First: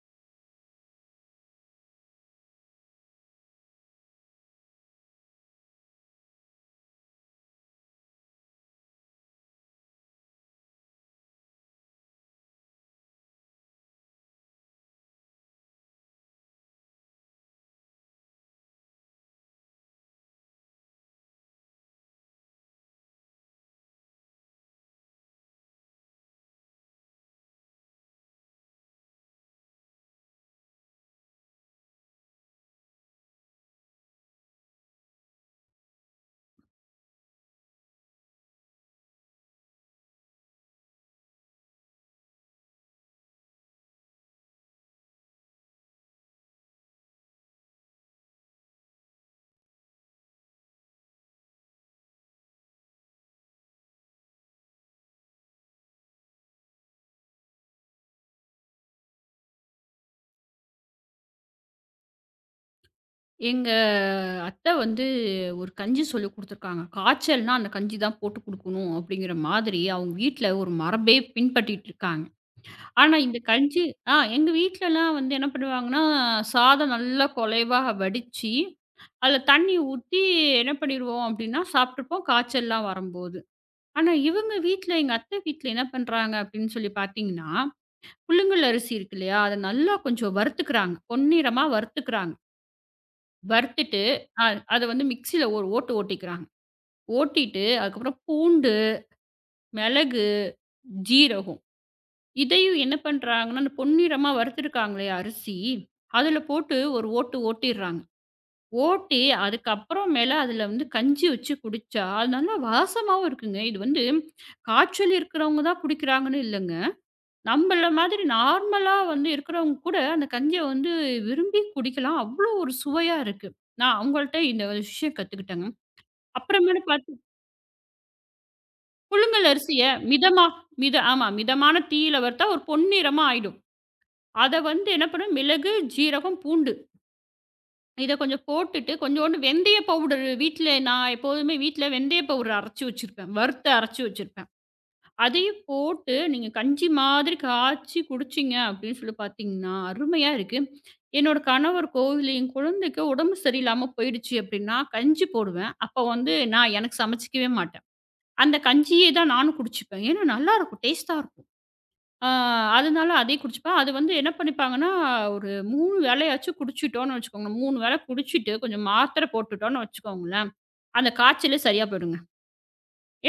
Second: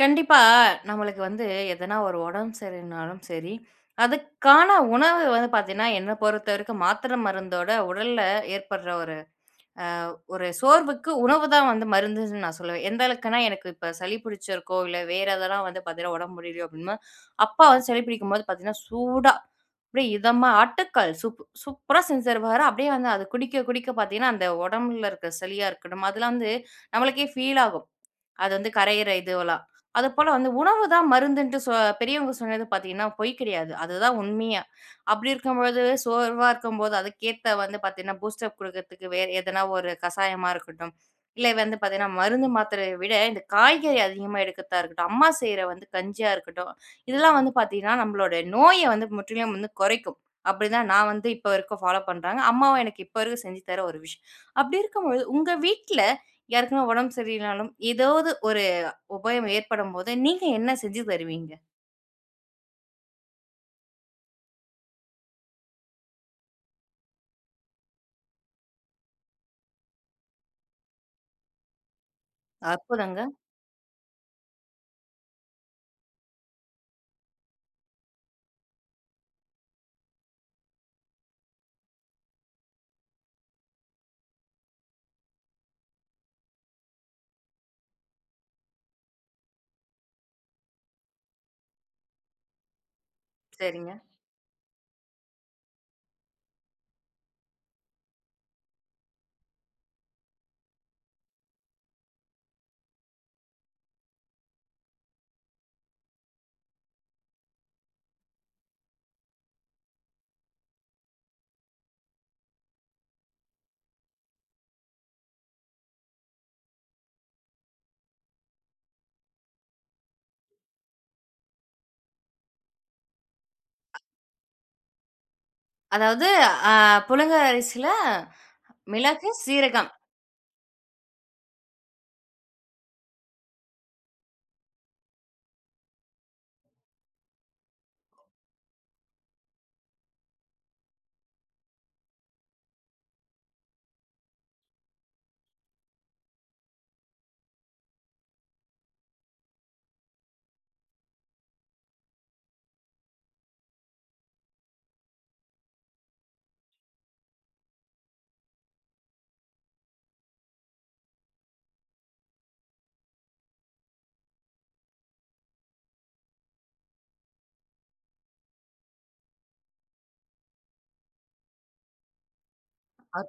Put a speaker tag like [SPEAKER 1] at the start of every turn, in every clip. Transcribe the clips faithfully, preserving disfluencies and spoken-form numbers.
[SPEAKER 1] கண்டிப்பா, நம்மளுக்கு வந்து எதனா ஒரு உடம்பு சரியில்லனாலும் சரி, அதுக்கான உணவு வந்து பார்த்தீங்கன்னா, என்ன பொறுத்தவரைக்கும் மாத்திரை மருந்தோட உடல்ல ஏற்படுற ஒரு ஒரு சோர்வுக்கு உணவு தான் வந்து மருந்துன்னு நான் சொல்லுவேன். எந்த அளவுக்குன்னா, எனக்கு இப்ப சளி பிடிச்சிருக்கோ, இல்ல வேற எதனா வந்து பார்த்தீங்கன்னா, உடம்பு முடியலையோ அப்படின்னா, அப்பா வந்து சளி பிடிக்கும்போது பார்த்தீங்கன்னா, சூடா அப்படியே இதமா ஆட்டுக்கால் சூப் சூப்பரா செஞ்சு தருவாரு. அப்படியே வந்து அது குடிக்க குடிக்க பார்த்தீங்கன்னா, அந்த உடம்புல இருக்க சளியா இருக்கட்டும், அதெல்லாம் வந்து நம்மளுக்கே ஃபீல் ஆகும். அது வந்து கரையிற இதுவெல்லாம். அதுபோல வந்து உணவு தான் மருந்துன்ட்டு சொ பெரியவங்க சொன்னது பார்த்தீங்கன்னா, பொய் கிடையாது. அதுதான் உண்மையா. அப்படி இருக்கும்பொழுது, சோர்வா இருக்கும்போது அதுக்கேத்த வந்து பார்த்தீங்கன்னா, பூஸ்ட் அப் குடுக்கறதுக்கு வேற எதனா ஒரு கசாயமா இருக்கட்டும், இல்ல வந்து பார்த்தீங்கன்னா, மருந்து மாத்திரைய விட இந்த காய்கறி அதிகமா எடுக்கிறதா இருக்கட்டும், அம்மா செய்ற வந்து கஞ்சியா இருக்கட்டும், இதெல்லாம் வந்து பார்த்தீங்கன்னா, நம்மளோட நோய வந்து முற்றிலும் வந்து குறைக்கும். அப்படிதான் நான் வந்து இப்ப வரைக்கும் ஃபாலோ பண்றாங்க. அம்மாவும் எனக்கு இப்ப வரைக்கும் செஞ்சு தர ஒரு விஷயம். அப்படி இருக்கும்பொழுது, உங்க வீட்ல யாருக்குன்னா உடம்பு சரியில்லைனாலும், ஏதாவது ஒரு உபாயம் ஏற்படும்போது, நீங்க என்ன செஞ்சு தருவீங்க?
[SPEAKER 2] எங்க அத்தை வந்து ஒரு கஞ்சி சொல்லிக் குடுத்துருக்காங்க. காய்ச்சல்னா அந்த கஞ்சி தான் போட்டு குடுக்கணும் அப்படிங்கிற மாதிரி அவங்க வீட்ல ஒரு மரபே பின்பற்றிட்டு இருக்காங்க. ஆனா
[SPEAKER 1] அற்புதங்க.
[SPEAKER 2] இந்த கஞ்சி ஆ எங்க வீட்லலாம் வந்து என்ன பண்ணுவாங்கன்னா, சாதம் நல்லா குலைவா வடிச்சு, அதுல தண்ணி ஊத்தி என்ன பண்ணிருவோம் அப்படின்னா, சாப்பிட்டுப்போம் காய்ச்சல்லாம் வரும்போது. ஆனா இவங்க வீட்ல எங்க அத்தை வீட்ல என்ன பண்றாங்க அப்படின்னு சொல்லி பார்த்தீங்கன்னா, புழுங்கல் அரிசி இருக்கு இல்லையா? அத நல்லா கொஞ்சம் வறுத்துக்கிறாங்க. பொன்னிறமா வறுத்துக்கிறாங்க.
[SPEAKER 1] சரிங்க.
[SPEAKER 2] வறுத்துட்டு, அ அத வந்து மிக்ஸியில ஒரு ஓட்டு ஓட்டிக்கிறாங்க. ஓட்டிட்டு, அதுக்கப்புறம் பூண்டு, மிளகு, ஜீரகம் இதையும் என்ன பண்றாங்கன்னா, அந்த பொன்னிறமா வறுத்துருக்காங்களே அரிசி, அதில போட்டு ஒரு ஓட்டு ஓட்டிர்றாங்க. ஓட்டி அதுக்கப்புறம் மேல அதில வந்து கஞ்சி வச்சு குடிச்சா, அது நல்லா வாசமாவும் இருக்குங்க. இது வந்து காய்ச்சல் இருக்கிறவங்க தான் குடிக்கிறாங்கன்னு இல்லங்க. நம்மள மாதிரி நார்மலா வந்து இருக்கிறவங்க கூட அந்த கஞ்சிய வந்து விரும்பி குடிக்கலாம். அவ்வளோ ஒரு சுவையா இருக்கு. நான் அவங்கள்ட்ட இந்த விஷயம் கத்துக்கிட்டேங்க.
[SPEAKER 1] அதாவது அ
[SPEAKER 2] அப்புறமேலு பாத்து
[SPEAKER 1] புழுங்க அரிசில மிளகு,
[SPEAKER 2] புழுங்கல் அரிசிய
[SPEAKER 1] சீரகம்.
[SPEAKER 2] மிதமா மித ஆமா, மிதமான தீயில வறுத்தா ஒரு பொன்னிறமா ஆயிடும். அத வந்து என்ன பண்ணும், மிளகு, ஜீரகம், பூண்டு இத கொஞ்சம் போட்டுட்டு கொஞ்சோண்டு வெந்தய பவுடர், வீட்ல நான் எப்போதுமே வீட்ல வெந்தய பவுடர் அரைச்சு வச்சிருப்பேன். வறுத்து அரைச்சு வச்சிருப்பேன். அதையும் போட்டு நீங்க கஞ்சி மாதிரி காய்ச்சி குடிச்சீங்க அப்படின்னு சொல்லி பாத்தீங்கன்னா, அருமையா இருக்கு. என்னோட கணவருக்கோ, இல்ல என் குழந்தைக்கோ உடம்பு சரியில்லாம போயிடுச்சு அப்படின்னா, கஞ்சி போடுவேன். அப்ப வந்து நான் எனக்கு சமைச்சுக்கவே மாட்டேன். அந்த கஞ்சியே தான் நானும் குடிச்சுப்பேன். ஏன்னா நல்லாருக்கும். டேஸ்ட்டா இருக்கும். ஆ அதனால அதே குடிச்சுப்பேன். அது வந்து என்ன பண்ணிப்பாங்கன்னா, ஒரு மூணு வேளையாச்சும் குடிச்சுட்டோம்னு வச்சுக்கோங்க. மூணு வேளை குடிச்சுட்டு கொஞ்சம் மாத்திரை போட்டுட்டோம்னு வச்சுக்கோங்களேன், அந்த காய்ச்சலே சரியா போயிடுங்க.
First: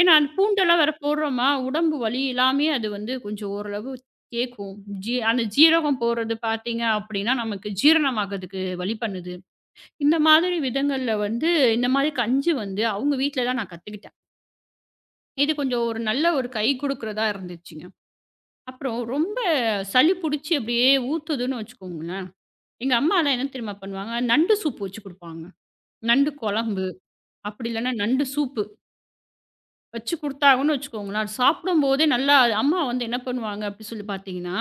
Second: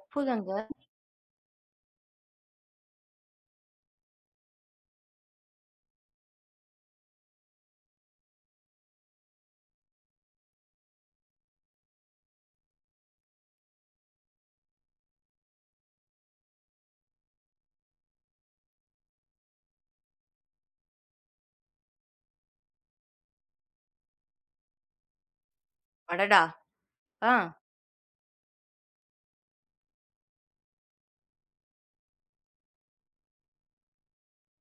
[SPEAKER 2] ஏன்னா அந்த பூண்டெல்லாம் வேற போடுறோமா, உடம்பு வலி எல்லாமே அது வந்து கொஞ்சம் ஓரளவு கேட்கும். ஜீ அந்த ஜீரகம் போறது பார்த்தீங்க அப்படின்னா, நமக்கு ஜீரணமாகறதுக்கு வழி பண்ணுது. இந்த மாதிரி விதங்கள்ல வந்து இந்த மாதிரி கஞ்சி வந்து அவங்க வீட்ல தான் நான் கத்துக்கிட்டேன். இது கொஞ்சம் ஒரு நல்ல ஒரு கை குடுக்குறதா இருந்துச்சுங்க. அப்புறம் ரொம்ப சளி புடிச்சு அப்படியே ஊத்துதுன்னு வச்சுக்கோங்களேன். எங்க அம்மாலாம் என்ன தெரியுமா பண்ணுவாங்க, நண்டு சூப்பு வச்சு குடுப்பாங்க. நண்டு
[SPEAKER 1] அடடா!
[SPEAKER 2] குழம்பு,
[SPEAKER 1] ஆ.
[SPEAKER 2] அப்படி இல்லன்னா நண்டு சூப்பு வச்சு குடுத்தாங்கன்னு வச்சுக்கோங்களேன், அது சாப்பிடும்போதே நல்லா அது அம்மா வந்து என்ன பண்ணுவாங்க அப்படி சொல்லி பார்த்தீங்கன்னா,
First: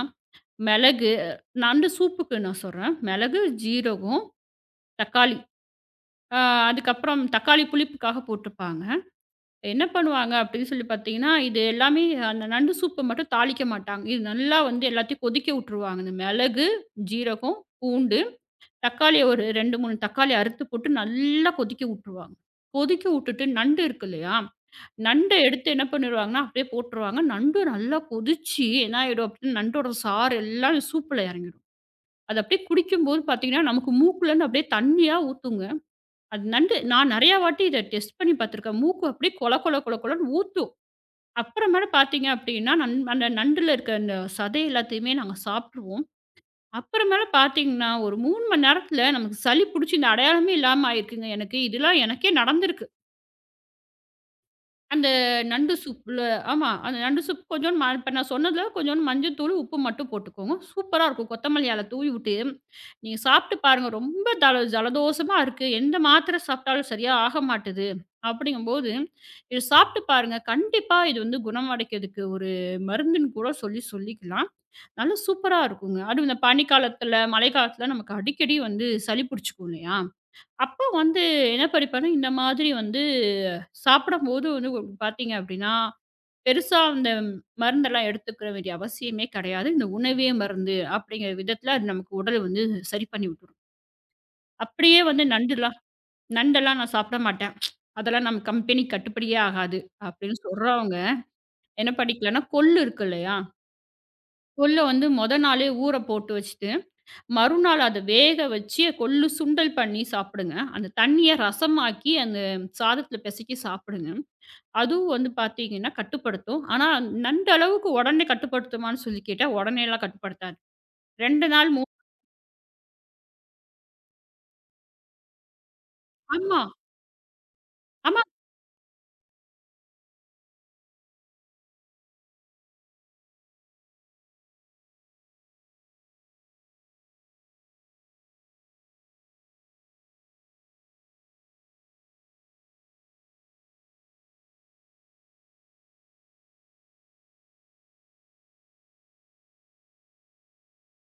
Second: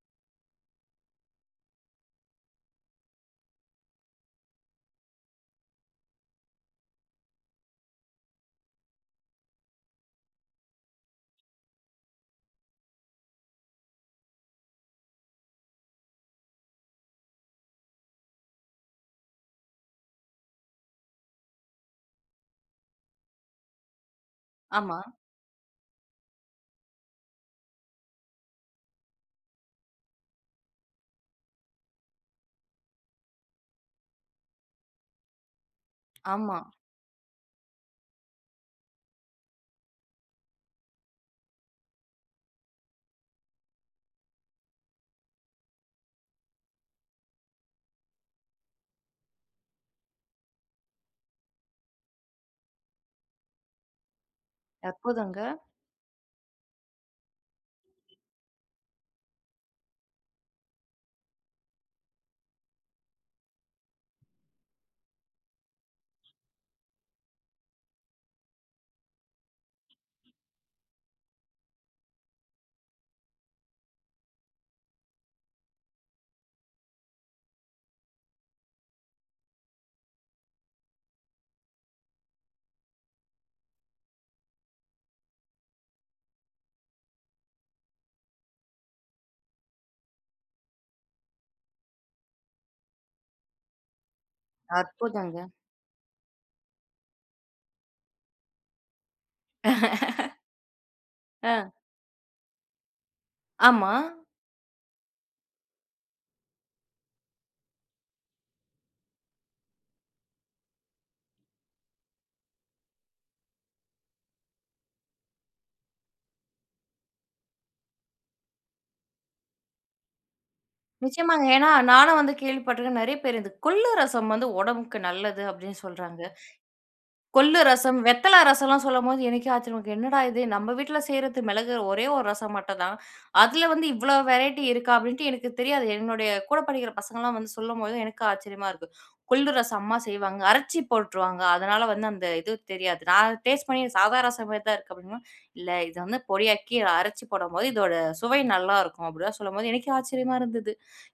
[SPEAKER 2] மிளகு, நண்டு சூப்புக்கு நான் சொல்றேன். மிளகு, ஜீரகம், தக்காளி. அ அதுக்கப்புறம் தக்காளி புளிப்புக்காக போட்டுருப்பாங்க. என்ன பண்ணுவாங்க அப்படின்னு சொல்லி பார்த்தீங்கன்னா, இது எல்லாமே அந்த நண்டு சூப்ப மட்டும் தாளிக்க மாட்டாங்க. இது நல்லா வந்து எல்லாத்தையும் கொதிக்க விட்டுருவாங்க. இந்த மிளகு, ஜீரகம், பூண்டு, தக்காளிய ஒரு ரெண்டு, மூணு தக்காளி அறுத்து போட்டு நல்லா கொதிக்க விட்டுருவாங்க. கொதிக்க விட்டுட்டு நண்டு இருக்கு இல்லையா?
[SPEAKER 1] ஆமா,
[SPEAKER 2] நண்ட எடுத்து என்ன பண்ணிருவாங்கன்னா, அப்படியே போட்டுருவாங்க. நண்டு நல்லா கொதிச்சு என்ன ஆயிடும் அப்படின்னா, நண்டோட சாறு எல்லாம் சூப்புல இறங்கிடும். அது அப்படியே குடிக்கும்போது பார்த்தீங்கன்னா, நமக்கு மூக்குலருந்து அப்படியே தண்ணியா ஊத்துங்க. அது
[SPEAKER 1] ஆமா.
[SPEAKER 2] நண்டு நான் நெறையா வாட்டி இத டெஸ்ட் பண்ணி பார்த்துருக்கேன். மூக்கு அப்படியே கொல கொல கொல கொலன்னு அப்புறமேல பார்த்தீங்க அப்படின்னா, நண் அந்த நண்டுல இருக்க அந்த சதை எல்லாத்தையுமே நாங்க சாப்ட்டுருவோம். அப்புறமேல பார்த்தீங்கன்னா, ஒரு மூணு மணி நேரத்தில நமக்கு சளி புடிச்சு இந்த அடையாளமே இல்லாம ஆயிருக்குங்க எனக்கு. இதெல்லாம் எனக்கே நடந்திருக்கு. அந்த
[SPEAKER 1] அற்புதங்க,
[SPEAKER 2] நண்டு சூப்ல ஆமா. அந்த நண்டு சூப் கொஞ்சோண்டு ம இப்ப நான் சொன்னதுல கொஞ்சோண்டு மஞ்சத்தூளு, உப்பு மட்டும் போட்டுக்கோங்க. சூப்பரா இருக்கும். கொத்தமல்லி அல தூவி விட்டு, நீங்க சாப்ட்டு பாருங்க. ரொம்ப தல ஜலதோஷமா இருக்கு. எந்த மாத்திரை சாப்ட்டாலும் சரியா ஆக மாட்டுது. அப்படிங்கும்போது, இத சாப்ட்டு பாருங்க. கண்டிப்பா இது வந்து குணமடைக்கிறதுக்கு ஒரு மருந்துன்னு கூட சொல்லி சொல்லிக்கலாம். நல்லா சூப்பரா இருக்குங்க. அதுவும் இந்த பனிக்காலத்துல, மழைக்காலத்துல நமக்கு அடிக்கடி வந்து சளி பிடிச்சுக்கும் இல்லையா? அப்போ வந்து என்ன படிப்பேன்னா, இந்த மாதிரி வந்து சாப்பிடும்போது வந்து உங்களுக்கு பார்த்தீங்க அப்படின்னா, பெருசா அந்த மருந்தெல்லாம் எடுத்துக்க வேண்டிய அவசியமே கிடையாது. இந்த உணவே மருந்து அப்படிங்கிற விதத்தில அது நமக்கு உடல் வந்து சரி பண்ணி விட்டுரும். அப்படியே வந்து
[SPEAKER 1] அற்புதங்க.
[SPEAKER 2] நண்டுலாம், நண்டெல்லாம் நான் சாப்பிட மாட்டேன். அதெல்லாம் நம்ம கம்பெனிக்கு கட்டுப்படியே ஆகாது அப்படின்னு சொல்றவங்க,
[SPEAKER 1] ஆ.
[SPEAKER 2] என்ன பண்ணிக்கலாம்னா கொள்ளு இருக்கு இல்லையா?
[SPEAKER 1] ஆமா.
[SPEAKER 2] கொள்ள வந்து மொத நாளே ஊற போட்டு வச்சு மறுநாள் அத வேக வச்சு கொள்ளு சுண்டல் பண்ணி சாப்பிடுங்க. அந்த தண்ணீய ரசமாக்கி அந்த சாதத்துல பெசைக்கி சாப்பிடுங்க. அதுவும் வந்து பார்த்தீங்கன்னா கட்டுப்படுத்தும். ஆனா நண்டு அளவுக்கு உடனே கட்டுப்படுத்துமான்னு சொல்லி கேட்டா, உடனேலாம் கட்டுப்படுத்தாது.
[SPEAKER 1] நிச்சயமாங்க.
[SPEAKER 2] 2
[SPEAKER 1] ஏன்னா,
[SPEAKER 2] நாள் மூ
[SPEAKER 1] நானும் வந்து கேள்விப்பட்டிருக்கேன். நெறைய பேர் இந்த கொள்ளு ரசம் வந்து உடம்புக்கு நல்லது அப்படின்னு சொல்றாங்க.
[SPEAKER 2] ஆமா.
[SPEAKER 1] கொள்ளு ரசம்,
[SPEAKER 2] ஆமா.
[SPEAKER 1] வெத்தல ரசம்லாம் சொல்லும்போது எனக்கே ஆச்சரியமா இருக்கு. என்னடா இது நம்ம வீட்ல செய்றது மிளகு ஒரே ஒரு ரசம் மட்டும் தான். அதுல வந்து இவ்ளோ வெரைட்டி இருக்கா? அப்படின்ட்டு எனக்கு தெரியாது. என்னுடைய கூட படிக்கிற பசங்கலாம் வந்து சொல்லும்போது எனக்கு ஆச்சரியமா இருக்கு. கொள்ளு ரசம் அம்மா செய்வாங்க. அரைச்சி போட்டுருவாங்க. அதனால வந்து அந்த இது தெரியாது. நான் டேஸ்ட் பண்ணி சாதா ரசம் மாரி தான் இருக்கு அப்படின்னா, இல்ல இது வந்து பொடியாக்கி அரைச்சி போடும்போது இதோட சுவை நல்லாருக்கும் அப்படிலாம் சொல்லும்போது எனக்கே ஆச்சரியமா இருந்தது.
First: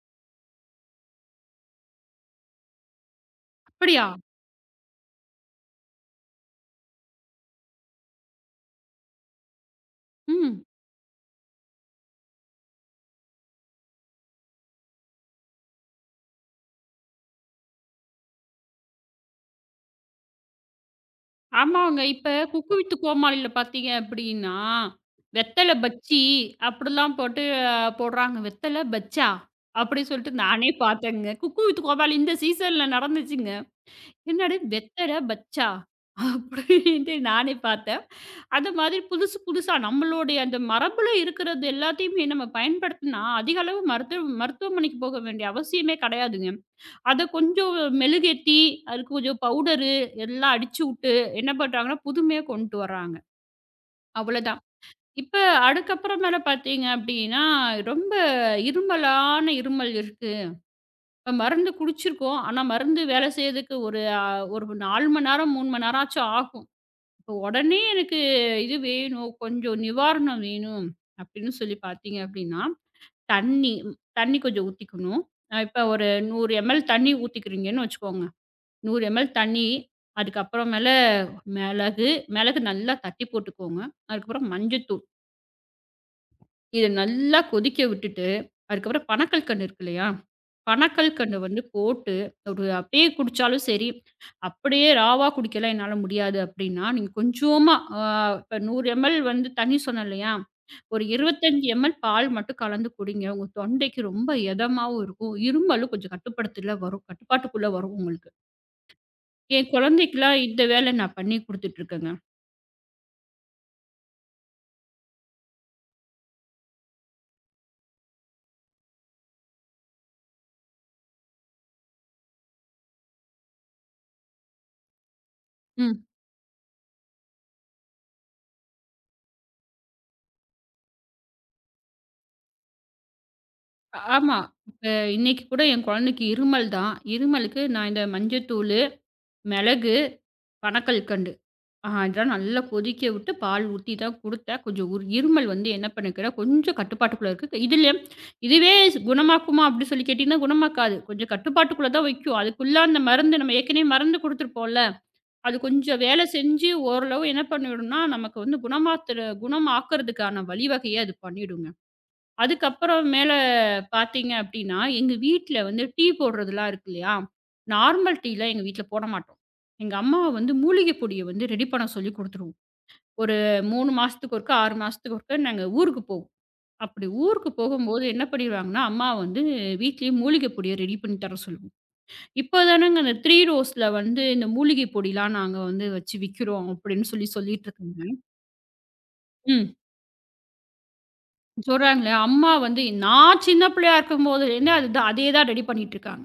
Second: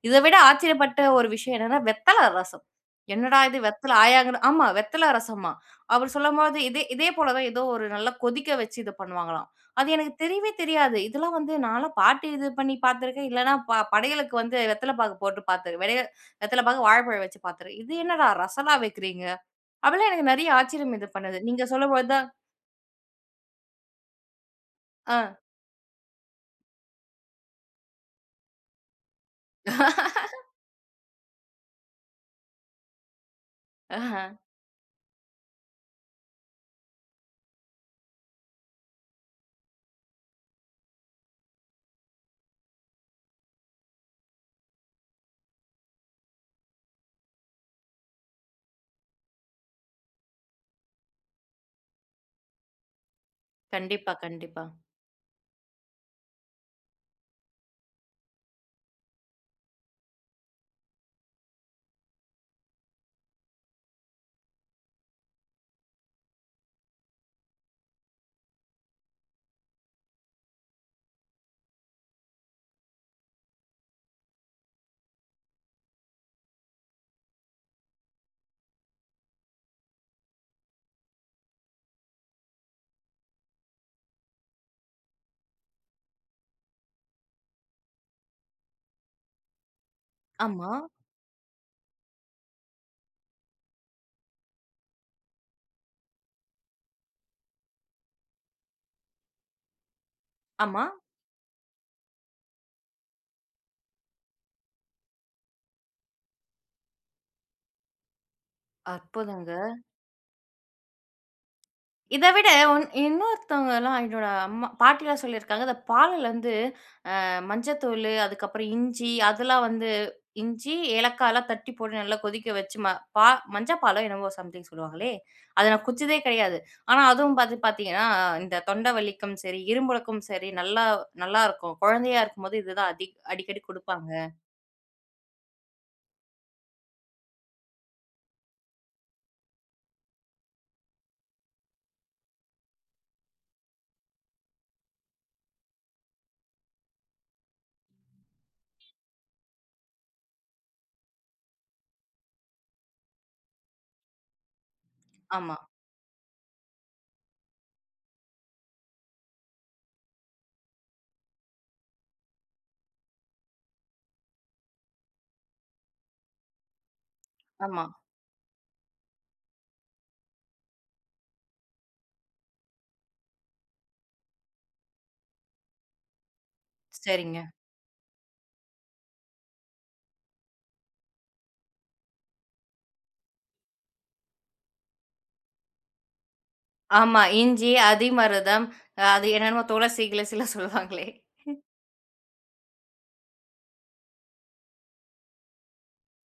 [SPEAKER 1] இத விட ஆச்சரியப்பட்ட ஒரு விஷயம் என்னன்னா, வெத்தல ரசம். என்னடா இது வெத்தல
[SPEAKER 2] அப்படியா?
[SPEAKER 1] ஆயாங்கன்னு ஆமா வெத்தல ரசமா? அவர் சொல்லும்போது இதே இதே போல தான் ஏதோ ஒரு நல்லா கொதிக்க வச்சு இது பண்ணுவாங்களாம். அது எனக்கு தெரியவே
[SPEAKER 2] ம்.
[SPEAKER 1] தெரியாது. இதெல்லாம் வந்து நான்லாம் பாட்டு இது பண்ணி பார்த்துருக்கேன். இல்லன்னா ப படையலுக்கு வந்து வெத்தல பாக்கு போட்டு பார்த்துருக்கேன். வெடைய வெத்தல பாக்கு, வாழைப்பழம் வச்சு பார்த்துருக்கேன். இது என்னடா ரசலா வைக்கிறீங்க? அப்படீலாம் எனக்கு நெறைய ஆச்சரியம் இது பண்ணுது. நீங்க
[SPEAKER 2] ஆமாங்க.
[SPEAKER 1] சொல்லும்போது தான்
[SPEAKER 2] இப்ப குக்கு வித்து கோமாளில பார்த்தீங்க அப்படின்னா,
[SPEAKER 1] ஆ,
[SPEAKER 2] வெத்தல பஜ்ஜி அப்படிலாம் போட்டு அஹ், போடுறாங்க. வெத்தல பஜ்ஜா? அப்படின்னு சொல்லிட்டு நானே பார்த்தேங்க. குக்கு வித் கோமாளி இந்த சீசன்ல நடந்துச்சுங்க.
[SPEAKER 1] ஆஹ.
[SPEAKER 2] என்னது "வெத்தல பச்சா" அப்படின்ட்டு நானே பார்த்தேன். அந்த மாதிரி புதுசு புதுசா நம்மளுடைய அந்த மரபுல இருக்கிறது எல்லாத்தையுமே நம்ம பயன்படுத்தினா, அதிக அளவு மருத்துவ மருத்துவமனைக்கு போக வேண்டிய அவசியமே கிடையாதுங்க. அத கொஞ்சம் மெழுகேத்தி, அதுக்கு கொஞ்சம் பவுடரு எல்லாம் அடிச்சு விட்டு என்ன பண்றாங்கன்னா, புதுமையா கொண்டு வர்றாங்க.
[SPEAKER 1] கண்டிப்பா,
[SPEAKER 2] அவ்வளோதான்.
[SPEAKER 1] கண்டிப்பா.
[SPEAKER 2] இப்ப அதுக்கப்புறமேல பார்த்தீங்க அப்படின்னா, ரொம்ப இருமலான இருமல் இருக்கு. இப்ப மருந்து குடிச்சிருக்கோம். ஆனா, மருந்து வேலை செய்யறதுக்கு ஒரு அ ஒன்று நாலு மணி நேரம், மூணு மணி நேரமாச்சும் ஆகும். இப்போ உடனே எனக்கு இது வேணும், கொஞ்சம் நிவாரணம் வேணும் அப்படின்னு சொல்லி பார்த்தீங்க அப்படின்னா, தண்ணி ம், தண்ணி கொஞ்சம் ஊத்திக்கணும். அ இப்ப ஒரு நூறு எம்எல் தண்ணி ஊத்திக்கிறீங்கன்னு வச்சுக்கோங்க. நூறு எம்எல் தண்ணி, அதுக்கப்புறமேல மிளகு, மிளகு நல்லா தட்டி போட்டுக்கோங்க. அதுக்கப்புறம் மஞ்சத்தூள் இத நல்லா கொதிக்க விட்டுட்டு, அதுக்கப்புறம் பனக்கல்கண்டு இருக்கு இல்லையா?
[SPEAKER 1] ஆமா,
[SPEAKER 2] பனக்கல்கண்டு வந்து போட்டு, ஒரு அப்படியே குடிச்சாலும் சரி, அப்படியே ராவா குடிக்கலாம் என்னால முடியாது அப்படின்னா, நீங்க கொஞ்சமா அ இப்ப நூறு எம்எல் வந்து தண்ணி சொன்னேன் இல்லையா?
[SPEAKER 1] ஆமா.
[SPEAKER 2] ஒரு இருபத்தி ஐந்து எம்எல் பால் மட்டும் கலந்து குடிங்க. உங்க தொண்டைக்கு ரொம்ப எதமாவும் இருக்கும். இருமலும் கொஞ்சம் கட்டுப்படுத்தல வரும். கட்டுப்பாட்டுக்குள்ள வரும் உங்களுக்கு.
[SPEAKER 1] அற்புதங்க.
[SPEAKER 2] என் குழந்தைக்குலாம் இந்த வேலை நான் பண்ணி குடுத்துட்டுருக்கேங்க.
[SPEAKER 1] இத விட ஒன் இன்னொருத்தவங்கலாம் என்னோட அம்மா பாட்டிலாம் சொல்லியிருக்காங்க. இந்த பாலுல வந்து மஞ்சத்தூளு, அதுக்கப்புறம் இஞ்சி, அதெல்லாம் வந்து இஞ்சி, ஏலக்காய்லாம் தட்டி போட்டு நல்லா கொதிக்க வச்சு ம பா மஞ்ச பாலோ என்னவோ சம்திங் சொல்லுவாங்களே! அத நான்
[SPEAKER 2] ம்.
[SPEAKER 1] குடிச்சதே கிடையாது. ஆனா, அதுவும் பாத்து பாத்தீங்கன்னா, இந்த தொண்ட வலிக்கும் சரி, இரும்பலுக்கும் சரி, நல்லா நல்லாருக்கும். குழந்தையா இருக்கும்போது இதுதான் அதி அடிக்கடி குடுப்பாங்க.
[SPEAKER 2] ஆமா. இப்ப இன்னைக்கு கூட என் குழந்தைக்கு இருமல் தான். இருமலுக்கு நான் இந்த மஞ்சத்தூள், மிளகு, பனக்கல்கண்டு. ஆ இதெல்லாம் நல்லா கொதிக்க விட்டு பால் ஊத்தி தான் குடுத்தேன். கொஞ்சம் ஒரு இருமல் வந்து என்ன பண்ணிருக்குன்னா, கொஞ்சம் கட்டுப்பாட்டுக்குள்ள இருக்கு. இதுல இதுவே குணமாக்குமா அப்டி சொல்லி கேட்டீங்கன்னா, குணமாக்காது. கொஞ்சம் கட்டுப்பாட்டுக்குள்ள தான் வைக்கும். அதுக்குள்ள அந்த மருந்து நம்ம ஏற்கனவே மருந்து குடுத்துருப்போம்ல,
[SPEAKER 1] ஆமா,
[SPEAKER 2] அது கொஞ்சம் வேலை செஞ்சு ஓரளவு என்ன பண்ணிடும்னா, நமக்கு வந்து குணமாத்துற குணமாக்குறதுக்கான வழிவகைய அது பண்ணிடுங்க. அதுக்கப்புறம் மேல பார்த்தீங்க அப்டின்னா, எங்க வீட்ல வந்து டீ போடுறதுலாம் இருக்கு இல்லையா?
[SPEAKER 1] ஆமா.
[SPEAKER 2] நார்மல் டீலாம் எங்க வீட்ல போட மாட்டோம். எங்க அம்மா வந்து மூலிகை பொடிய வந்து ரெடி பண்ண சொல்லி குடுத்துருவோம். ஒரு மூணு மாசத்துக்கு ஒருக்கா, ஆறு மாசத்துக்கு ஒருக்கா நாங்க ஊருக்கு போவோம். அப்படி
[SPEAKER 1] சரிங்க.
[SPEAKER 2] ஊருக்கு போகும்போது என்ன பண்ணிருவாங்கன்னா, அம்மா வந்து வீட்லயே மூலிகை பொடிய ரெடி பண்ணி தர சொல்லுவோம். இப்ப தானங்க அந்த த்ரீ ரோஸ்ல வந்து இந்த மூலிகை பொடிலாம் நாங்க வந்து வச்சு விக்கிறோம் அப்படின்னு
[SPEAKER 1] ஆமா.
[SPEAKER 2] சொல்லி சொல்லிட்டு
[SPEAKER 1] இஞ்சி,
[SPEAKER 2] இருக்காங்க.
[SPEAKER 1] அதிமருதம், அ அது என்னென்னமோ
[SPEAKER 2] ம்.
[SPEAKER 1] துளசி கிளசிலாம் சொல்லுவாங்களே!
[SPEAKER 2] சொல்றாங்களே, அம்மா வந்து நான் சின்ன பிள்ளையா இருக்கும்போதுலேருந்து அதுதான் அதே தான் ரெடி பண்ணிட்டு இருக்காங்க.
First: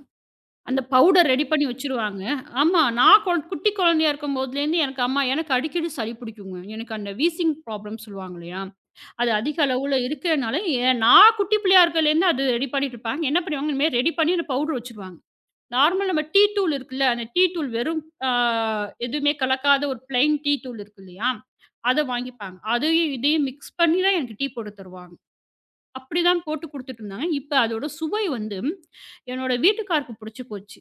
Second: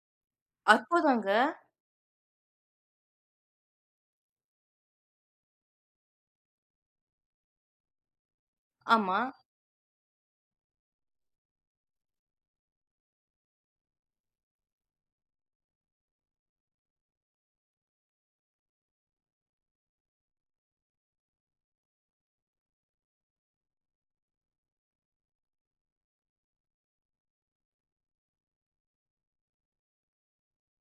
[SPEAKER 2] அந்த பவுடர்
[SPEAKER 1] அற்புதங்க.
[SPEAKER 2] ரெடி பண்ணி வச்சுருவாங்க. ஆமா. நான் கொ குட்டி குழந்தையா இருக்கும்போதுலேருந்து எனக்கு அம்மா எனக்கு அடிக்கடி சளி பிடிக்குங்க. எனக்கு அந்த வீசிங் ப்ராப்ளம்னு சொல்லுவாங்க இல்லையா?
[SPEAKER 1] ஆமா.
[SPEAKER 2] அது அதிக அளவுல இருக்கிறனால, எ நான் குட்டி பிள்ளையா இருக்கலேருந்து அது ரெடி பண்ணிட்டு இருப்பாங்க. என்ன பண்ணுவாங்க, இந்த மாரி ரெடி பண்ணி அந்த பவுடர் வச்சுருவாங்க. நார்மல் நம்ம டீ தூள் இருக்குல்ல, அந்த டீ தூள் வெறும் ஆ எதுவுமே கலக்காத ஒரு பிளெயின் டீ தூள் இருக்கு இல்லையா? அத வாங்கிப்பாங்க. அதையும் இதையும் மிக்ஸ் பண்ணி தான் எனக்கு டீ போட்டு தருவாங்க. அப்படிதான் போட்டு குடுத்துட்டு இருந்தாங்க. இப்ப அதோட சுவை வந்து என்னோட வீட்டுக்காருக்கு பிடிச்சு போச்சு.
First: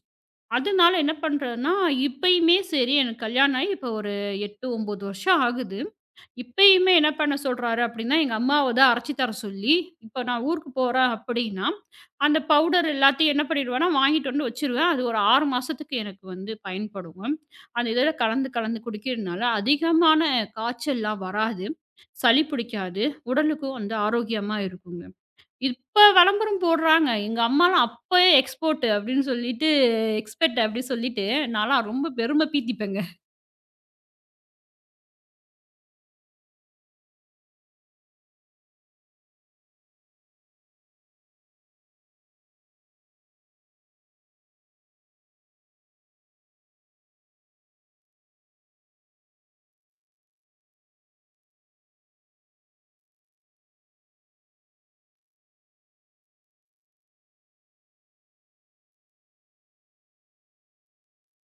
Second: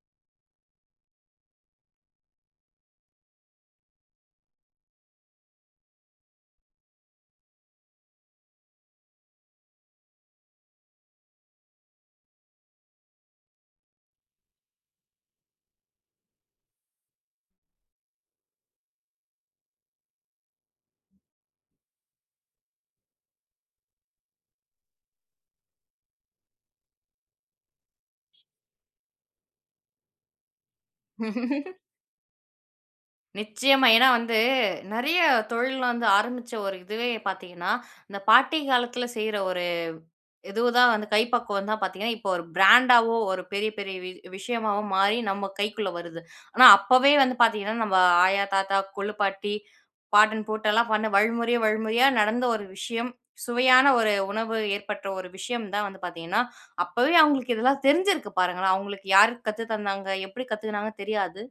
[SPEAKER 2] அதனால என்ன பண்றதுன்னா, இப்பயுமே சரி எனக்கு கல்யாணம் ஆகி இப்போ ஒரு எட்டு, ஒன்பது வருஷம் ஆகுது. இப்பயுமே என்ன பண்ண சொல்றாரு அப்படின்னா, எங்க அம்மாவ தான் அரைச்சு தர சொல்லி, இப்போ நான் ஊருக்கு போறேன் அப்படின்னா, அந்த பவுடர் எல்லாத்தையும் என்ன பண்ணிடுவேன்னா, வாங்கிட்டு வந்து வச்சுருவேன். அது ஒரு ஆறு மாசத்துக்கு எனக்கு வந்து பயன்படுங்க. அந்த இதில கலந்து கலந்து குடிக்கிறதுனால அதிகமான காய்ச்சல்லாம் வராது. சளி பிடிக்காது. உடலுக்கும் வந்து ஆரோக்கியமா இருக்குங்க. இப்ப விளம்பரம் போடுறாங்க. எங்க அம்மாலாம் அப்பயே எக்ஸ்போர்ட் அப்படின்னு சொல்லிட்டு, எக்ஸ்பெர்ட் அப்படி சொல்லிட்டு, நான்லாம் ரொம்ப பெருமை பீத்திப்பேங்க.
[SPEAKER 1] நிச்சயமா. ஏன்னா வந்து நெறைய தொழில்ல வந்து ஆரம்பிச்ச ஒரு இதுவே பார்த்தீங்கன்னா, இந்த பாட்டி காலத்துல செய்ற ஒரு இதுதான் வந்து கைப்பக்குவம் தான் பார்த்தீங்கன்னா, இப்போ ஒரு பிராண்டாவோ, ஒரு பெரிய பெரிய வி விஷயமாவோ மாறி நம்ம கைக்குள்ள வருது. ஆனா, அப்பவே வந்து பார்த்தீங்கன்னா, நம்ம ஆயா, தாத்தா, கொள்ளுப்பாட்டி, பாட்டன் போட்டெல்லாம் பண்ண வழிமுறையா வழிமுறையா நடந்த ஒரு விஷயம். சுவையான ஒரு உணவு ஏற்பட்ட ஒரு விஷயம் தான் வந்து பார்த்தீங்கன்னா, அப்பவே அவங்களுக்கு இதெல்லாம் தெரிஞ்சிருக்கு பாருங்களேன். அவங்களுக்கு யார் கத்து தந்தாங்க, எப்படி கத்துக்கினாங்க தெரியாது.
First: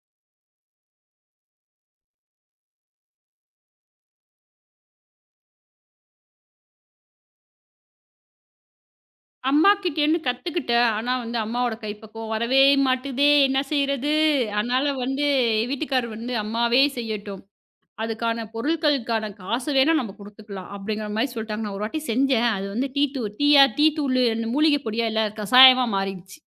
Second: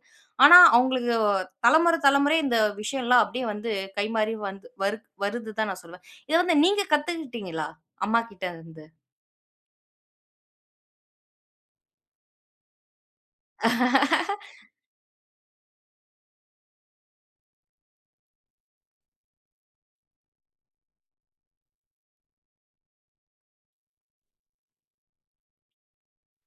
[SPEAKER 1] ஆனா, அவங்களுக்கு தலைமுறை தலைமுறை இந்த விஷயம்லாம் அப்படியே வந்து கைமாறி வந்து வரு வருது தான் நான் சொல்லுவேன். இத வந்து நீங்க கத்துக்கிட்டீங்களா? அம்மாகிட்ட இருந்து?
[SPEAKER 2] அம்மாகிட்டேருந்து கத்துக்கிட்டேன். ஆனா வந்து அம்மாவோட கைப்பக்குவம் வரவே மாட்டுதே! என்ன செய்றது? அதனால வந்து வீட்டுக்காரர் வந்து, "அம்மாவே செய்யட்டும். அதுக்கான பொருட்களுக்கான காசு வேணா நம்ம குடுத்துக்கலாம்." அப்படிங்கிற மாரி சொல்ட்டாங்க. நான் ஒரு வாட்டி செஞ்சேன். அது வந்து டீ தூள் டீயா டீ தூளு அந்த மூலிகை பொடியா இல்ல கசாயமா மாறிடுச்சு.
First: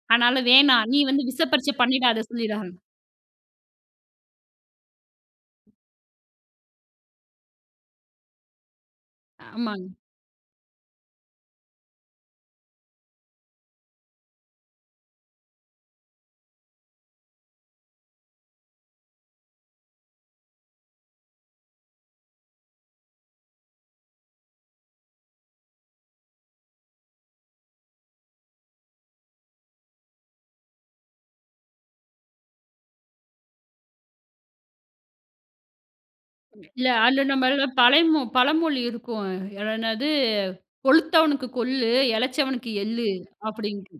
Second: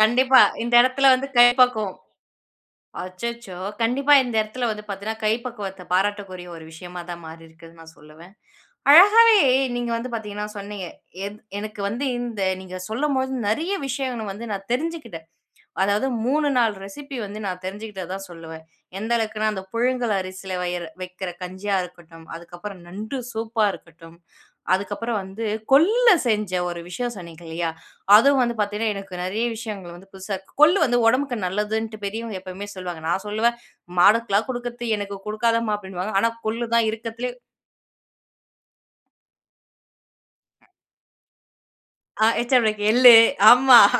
[SPEAKER 1] கண்டிப்பா.
[SPEAKER 2] அதனால
[SPEAKER 1] இந்த
[SPEAKER 2] வேணாம். நீ
[SPEAKER 1] இடத்துல வந்து
[SPEAKER 2] வந்து
[SPEAKER 1] கை
[SPEAKER 2] விசப்பரிச்சை
[SPEAKER 1] பக்குவம்.
[SPEAKER 2] பண்ணிடாத சொல்லிட்டாங்க.
[SPEAKER 1] அச்சச்சோ! கண்டிப்பா இந்த இடத்துல வந்து பார்த்தீங்கன்னா, கை பக்குவத்த பாராட்டக்கூடிய ஒரு விஷயமா தான் மாறி இருக்குதுன்னு நான் சொல்லுவேன். அழகாவே
[SPEAKER 2] ஆமா.
[SPEAKER 1] நீங்க வந்து பார்த்தீங்கன்னா சொன்னீங்க. எத் எனக்கு வந்து இந்த நீங்க சொல்லும்போது நெறைய விஷயங்கள் வந்து நான் தெரிஞ்சுக்கிட்டேன். அதாவது மூன்று, நான்கு ரெசிபி வந்து நான் தெரிஞ்சுக்கிட்டதா சொல்லுவேன். எந்த அளவுக்குன்னா, அந்த புழுங்கல் அரிசியில வயிற வைக்கிற கஞ்சியா இருக்கட்டும், அதுக்கப்புறம் நண்டு சூப்பா இருக்கட்டும், அதுக்கப்புறம் வந்து கொள்ளுல செஞ்ச ஒரு விஷயம் சொன்னீங்க இல்லையா? அதுவும் வந்து பார்த்தீங்கன்னா, எனக்கு நெறைய விஷயங்கள் வந்து புதுசா கொள்ளு வந்து உடம்புக்கு நல்லதுன்ட்டு பெரியவங்க எப்பவுமே சொல்லுவாங்க. நான் சொல்லுவேன், "மாடுக்கெல்லாம் குடுக்கறது எனக்கு குடுக்காதம்மா" அப்படின்னுவாங்க. ஆனா கொள்ளு தான்
[SPEAKER 2] இல்ல. அதுல
[SPEAKER 1] இருக்கத்திலே
[SPEAKER 2] நம்மள பழைமொ பழமொழி இருக்கும். என்னது "கொழுத்தவனுக்கு கொள்ளு,
[SPEAKER 1] ஆ
[SPEAKER 2] இளைச்சவனுக்கு
[SPEAKER 1] எச்ஆர்எம்க்கு
[SPEAKER 2] எள்ளு"
[SPEAKER 1] எள்ளு. ஆமா.
[SPEAKER 2] அப்படின்ட்டு.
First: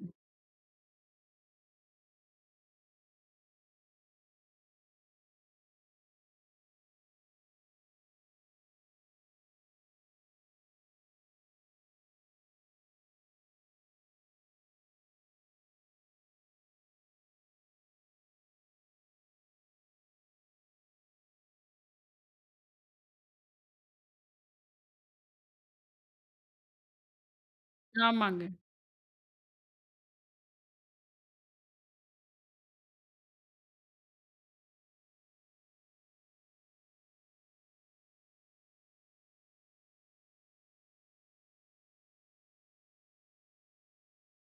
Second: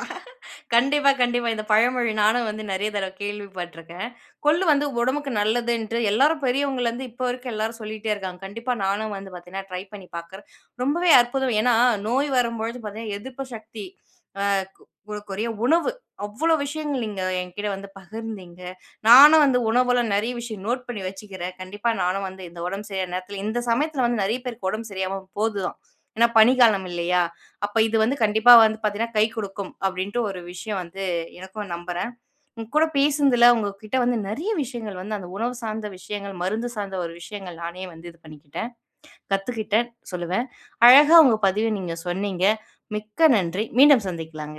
[SPEAKER 1] கண்டிப்பா, கண்டிப்பா. இந்த பழமொழி நானும் வந்து நெறைய தடவ கேள்விப்பட்டுருக்கேன். கொள்ளு வந்து உடம்புக்கு நல்லதுன்ட்டு எல்லாரும் பெரியவங்கலருந்து இப்ப வரைக்கும் எல்லாரும் சொல்லிட்டே இருக்காங்க. கண்டிப்பா நானும் வந்து பார்த்தீங்கன்னா, ட்ரை பண்ணி பார்க்குறேன். ரொம்பவே அற்புதம். ஏன்னா, நோய் வரும்பொழுது பார்த்தீங்கன்னா, எதிர்ப்பு சக்தி அ கு குறைய உணவு அவ்ளோ விஷயங்கள் நீங்க என்கிட்ட வந்து பகிர்ந்தீங்க. நானும் வந்து உணவுல நெறைய விஷயம் நோட் பண்ணி வச்சுக்கிறேன். கண்டிப்பா நானும் வந்து இந்த உடம்பு சரியான நேரத்துல இந்த சமயத்துல வந்து நெறைய பேருக்கு உடம்பு சரியாம போதுதான். ஏன்னா, பனிக்காலம் இல்லையா? அப்ப இது வந்து
[SPEAKER 2] ஆமாங்க.
[SPEAKER 1] கண்டிப்பா வந்து பார்த்தீங்கன்னா, கை குடுக்கும் அப்டின்ட்டு ஒரு விஷயம் வந்து எனக்கும் நம்புறேன். உங்க கூட பேசுனதுல உங்ககிட்ட வந்து நெறைய விஷயங்கள் வந்து அந்த உணவு சார்ந்த விஷயங்கள், மருந்து சார்ந்த ஒரு விஷயங்கள் நானே வந்து இது பண்ணிக்கிட்டேன். கத்துக்கிட்டேன் சொல்லுவேன். அழகா உங்க பதிவ நீங்க சொன்னீங்க. மிக்க நன்றி. மீண்டும் சந்திக்கலாங்க.